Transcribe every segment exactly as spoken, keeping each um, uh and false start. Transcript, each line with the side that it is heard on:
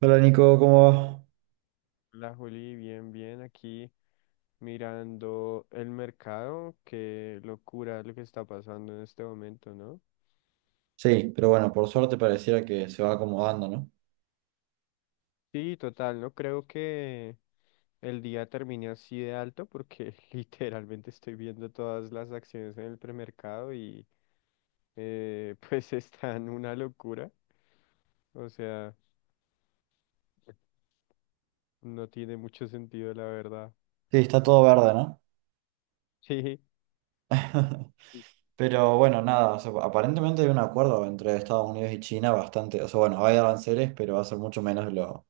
right: Hola Nico, ¿cómo va?
left: La Juli, bien, bien, aquí mirando el mercado, qué locura lo que está pasando en este momento, ¿no?
right: Sí, pero bueno, por suerte pareciera que se va acomodando, ¿no?
left: Sí, total, no creo que el día termine así de alto porque literalmente estoy viendo todas las acciones en el premercado y eh, pues están una locura, o sea, no tiene mucho sentido la verdad.
right: Sí, está todo verde, ¿no?
left: Sí,
right: Pero bueno, nada, o sea, aparentemente hay un acuerdo entre Estados Unidos y China bastante, o sea, bueno, hay aranceles, pero va a ser mucho menos de lo,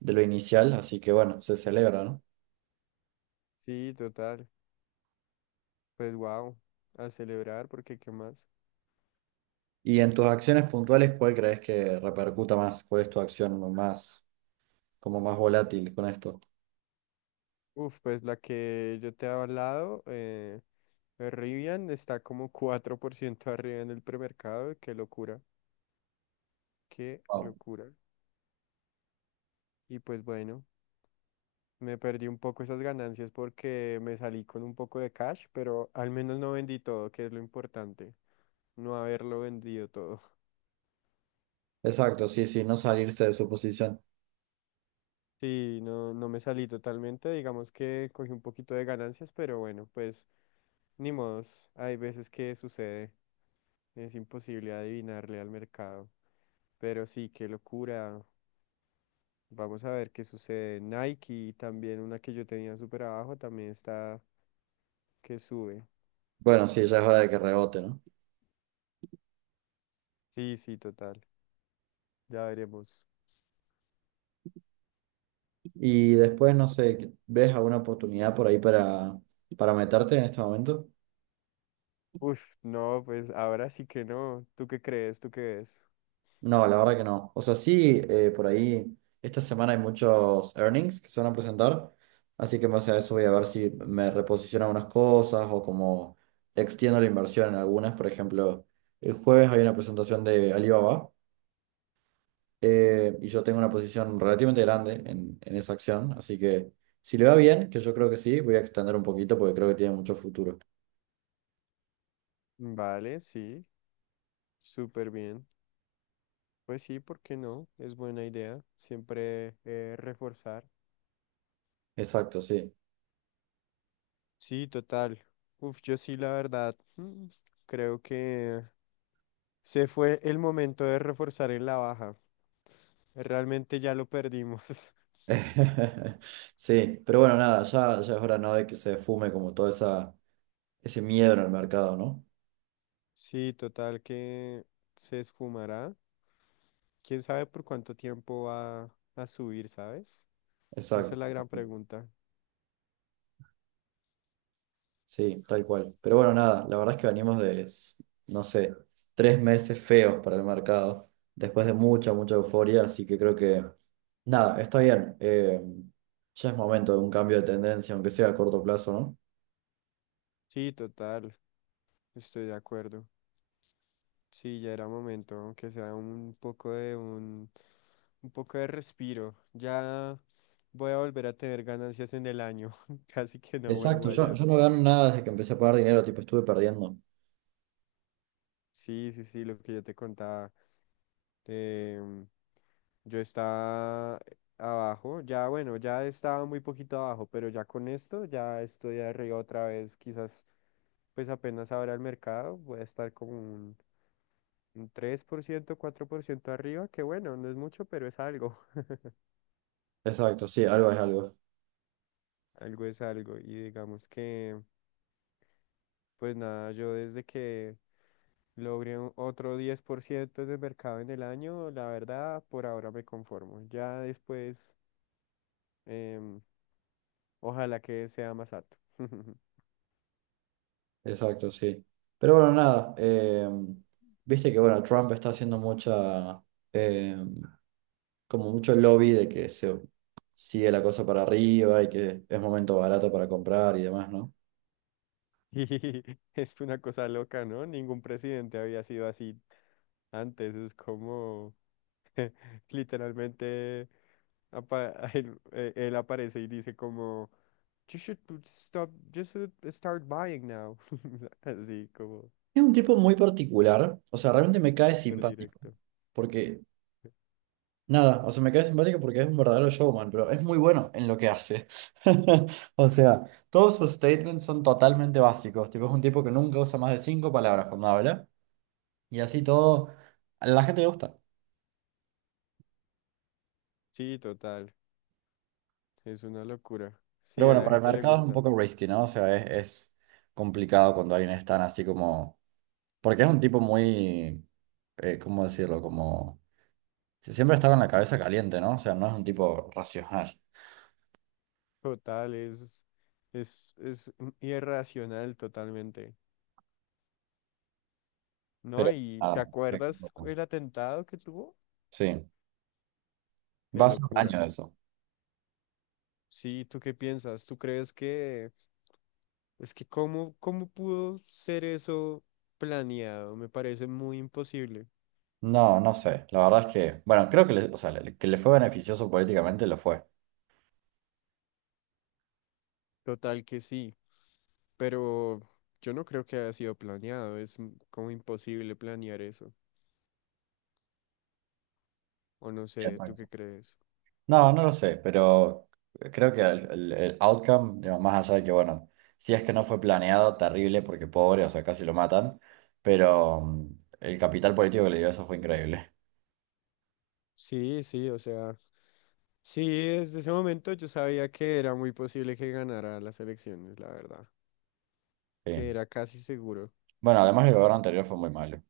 right: de lo inicial, así que bueno, se celebra, ¿no?
left: sí, total, pues wow, a celebrar porque ¿qué más?
right: Y en tus acciones puntuales, ¿cuál crees que repercuta más? ¿Cuál es tu acción más, como más volátil con esto?
left: Uf, pues la que yo te he hablado. Eh, Rivian está como cuatro por ciento arriba en el premercado. Qué locura, qué
right: Wow.
left: locura. Y pues bueno, me perdí un poco esas ganancias porque me salí con un poco de cash, pero al menos no vendí todo, que es lo importante, no haberlo vendido todo.
right: Exacto, sí, sí, no salirse de su posición.
left: Sí, no, no me salí totalmente, digamos que cogí un poquito de ganancias, pero bueno, pues ni modos, hay veces que sucede, es imposible adivinarle al mercado. Pero sí, qué locura. Vamos a ver qué sucede. Nike, también una que yo tenía súper abajo, también está que sube.
right: Bueno, sí, ya es hora de que rebote, ¿no?
left: Sí, sí, total. Ya veremos.
right: Y después, no sé, ¿ves alguna oportunidad por ahí para, para meterte en este momento?
left: Uf, no, pues ahora sí que no. ¿Tú qué crees? ¿Tú qué ves?
right: No, la verdad que no. O sea, sí, eh, por ahí esta semana hay muchos earnings que se van a presentar, así que en base a eso voy a ver si me reposiciono algunas cosas o como extiendo la inversión en algunas. Por ejemplo, el jueves hay una presentación de Alibaba, eh, y yo tengo una posición relativamente grande en, en esa acción, así que si le va bien, que yo creo que sí, voy a extender un poquito porque creo que tiene mucho futuro.
left: Vale, sí, súper bien. Pues sí, ¿por qué no? Es buena idea. Siempre eh, reforzar.
right: Exacto, sí.
left: Sí, total. Uf, yo sí, la verdad, mm, creo que se fue el momento de reforzar en la baja. Realmente ya lo perdimos.
right: Sí, pero bueno, nada, ya, ya es hora, ¿no? De que se fume como todo esa, ese miedo en el mercado, ¿no?
left: Sí, total que se esfumará. ¿Quién sabe por cuánto tiempo va a subir, sabes? Esa
right: Exacto.
left: es la gran pregunta.
right: Sí, tal cual. Pero bueno, nada, la verdad es que venimos de, s- no sé, tres meses feos para el mercado, después de mucha, mucha euforia, así que creo que, nada, está bien. Eh, ya es momento de un cambio de tendencia, aunque sea a corto plazo, ¿no?
left: Sí, total, estoy de acuerdo. Sí, ya era momento, aunque sea un poco de un, un poco de respiro. Ya voy a volver a tener ganancias en el año. Casi que no vuelvo
right: Exacto, yo,
left: allá.
right: yo no gano nada desde que empecé a pagar dinero, tipo, estuve perdiendo.
left: Sí, sí, sí, lo que yo te contaba. Em, yo estaba abajo, ya bueno, ya estaba muy poquito abajo, pero ya con esto ya estoy arriba otra vez, quizás pues apenas ahora el mercado, voy a estar como un, un tres por ciento cuatro por ciento arriba, que bueno, no es mucho, pero es algo,
right: Exacto, sí, algo es algo.
left: algo es algo. Y digamos que, pues nada, yo desde que logré un- otro diez por ciento de mercado en el año, la verdad, por ahora me conformo. Ya después... em, ojalá que sea Masato.
right: Exacto, sí. Pero bueno, nada, eh, viste que bueno, Trump está haciendo mucha, eh, como mucho lobby de que se sigue la cosa para arriba y que es momento barato para comprar y demás, ¿no?
left: Y es una cosa loca, ¿no? Ningún presidente había sido así antes. Es como literalmente apa- él, eh, él aparece y dice como you should to stop, you should start buying now. Así como
right: Es un tipo muy particular, o sea, realmente me cae
left: súper
right: simpático,
left: directo.
right: porque nada, o sea, me cae simpático porque es un verdadero showman, pero es muy bueno en lo que hace. O sea, todos sus statements son totalmente básicos, tipo, es un tipo que nunca usa más de cinco palabras cuando habla. Y así todo, a la gente le gusta.
left: Sí, total. Es una locura. Sí,
right: Pero
left: a
right: bueno,
left: la
right: para el
left: gente le
right: mercado es un
left: gusta.
right: poco risky, ¿no? O sea, es, es complicado cuando hay un stand así como. Porque es un tipo muy. Eh, ¿cómo decirlo? Como. Que siempre está con la cabeza caliente, ¿no? O sea, no es un tipo racional.
left: Total, es, es, es mm, irracional totalmente. ¿No?
right: Pero,
left: ¿Y te
right: ah,
left: acuerdas cu- el atentado que tuvo?
right: sí,
left: Qué
right: va a ser un
left: locura.
right: año de eso.
left: Sí, ¿tú qué piensas? ¿Tú crees que es que cómo, cómo pudo ser eso planeado? Me parece muy imposible.
right: No, no sé. La verdad es que, bueno, creo que le, o sea, le- que le fue beneficioso políticamente, lo fue.
left: Total que sí, pero yo no creo que haya sido planeado. Es m- como imposible planear eso. O no sé, ¿tú qué
right: Exacto.
left: crees?
right: No, no lo sé, pero creo que el, el- el outcome, digamos, más allá de que, bueno, si es que no fue planeado, terrible, porque pobre, o sea, casi lo matan, pero mm, el capital político que le dio eso fue increíble.
left: Sí, sí, o sea, sí, desde ese momento yo sabía que era muy posible que ganara las elecciones, la verdad, que
right: Sí.
left: era casi seguro.
right: Bueno, además el gobierno anterior fue muy malo.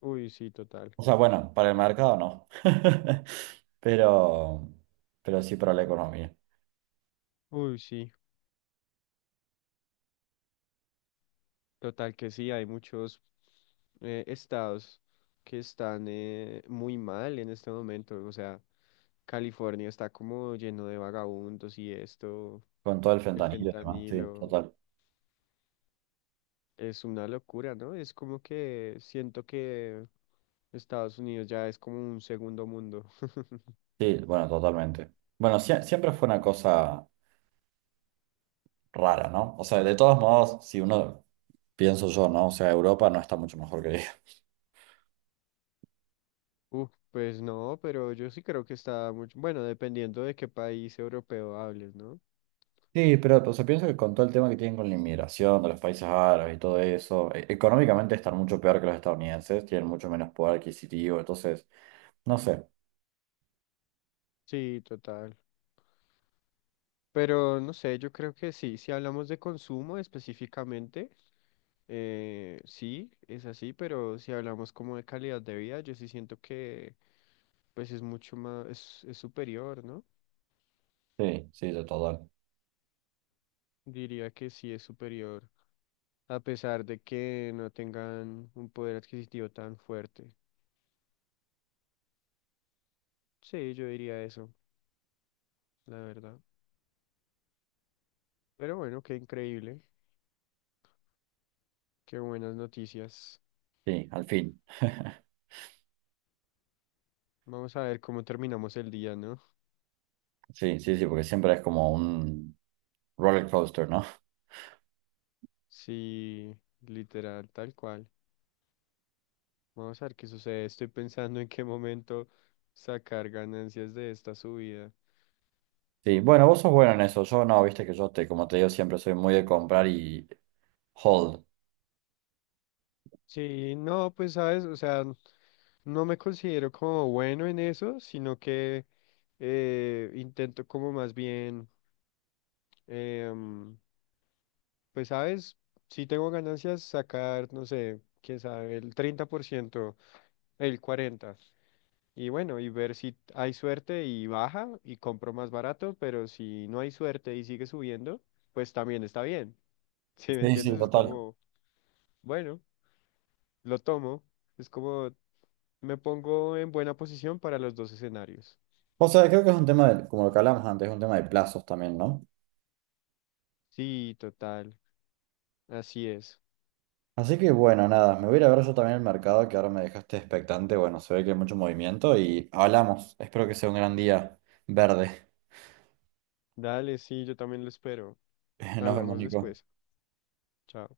left: Uy, sí, total.
right: O sea, bueno, para el mercado no, pero, pero sí para la economía,
left: Uy, sí. Total que sí, hay muchos eh, estados que están eh, muy mal en este momento. O sea, California está como lleno de vagabundos y esto,
right: con todo el
left: el
right: fentanilo y demás, sí,
left: fentanilo,
right: total.
left: es una locura, ¿no? Es como que siento que Estados Unidos ya es como un segundo mundo.
right: Sí, bueno, totalmente. Bueno, sie- siempre fue una cosa rara, ¿no? O sea, de todos modos, si uno pienso yo, ¿no? O sea, Europa no está mucho mejor que ella.
left: Uh, pues no, pero yo sí creo que está mucho, bueno, dependiendo de qué país europeo hables, ¿no?
right: Sí, pero o sea, pienso que con todo el tema que tienen con la inmigración de los países árabes y todo eso, e- económicamente están mucho peor que los estadounidenses, tienen mucho menos poder adquisitivo, entonces, no sé.
left: Sí, total. Pero no sé, yo creo que sí, si hablamos de consumo específicamente. Eh, sí, es así, pero si hablamos como de calidad de vida, yo sí siento que pues es mucho más, es, es superior, ¿no?
right: Sí, sí, de todo.
left: Diría que sí es superior, a pesar de que no tengan un poder adquisitivo tan fuerte. Sí, yo diría eso, la verdad. Pero bueno, qué increíble, qué buenas noticias.
right: Sí, al fin.
left: Vamos a ver cómo terminamos el día, ¿no?
right: Sí, sí, sí, porque siempre es como un roller coaster, ¿no?
left: Sí, literal, tal cual. Vamos a ver qué sucede. Estoy pensando en qué momento sacar ganancias de esta subida.
right: Sí, bueno, vos sos bueno en eso. Yo no, viste que yo te, como te digo, siempre soy muy de comprar y hold.
left: Sí, no, pues sabes, o sea, no me considero como bueno en eso, sino que eh, intento como más bien, em, pues sabes, si tengo ganancias, sacar, no sé, quién sabe, el treinta por ciento el cuarenta por ciento, y bueno, y ver si hay suerte y baja y compro más barato, pero si no hay suerte y sigue subiendo, pues también está bien. ¿Sí me
right: Sí,
left: entiendes?
right: sí,
left: Es
right: total.
left: como, bueno, lo tomo. Es como me pongo en buena posición para los dos escenarios.
right: O sea, creo que es un tema de, como lo que hablamos antes, es un tema de plazos también, ¿no?
left: Sí, total. Así es.
right: Así que bueno, nada, me voy a ir a ver yo también el mercado que ahora me dejaste expectante. Bueno, se ve que hay mucho movimiento y hablamos. Espero que sea un gran día verde.
left: Dale, sí, yo también lo espero.
right: Nos vemos,
left: Hablamos después.
right: Nico.
left: Chao.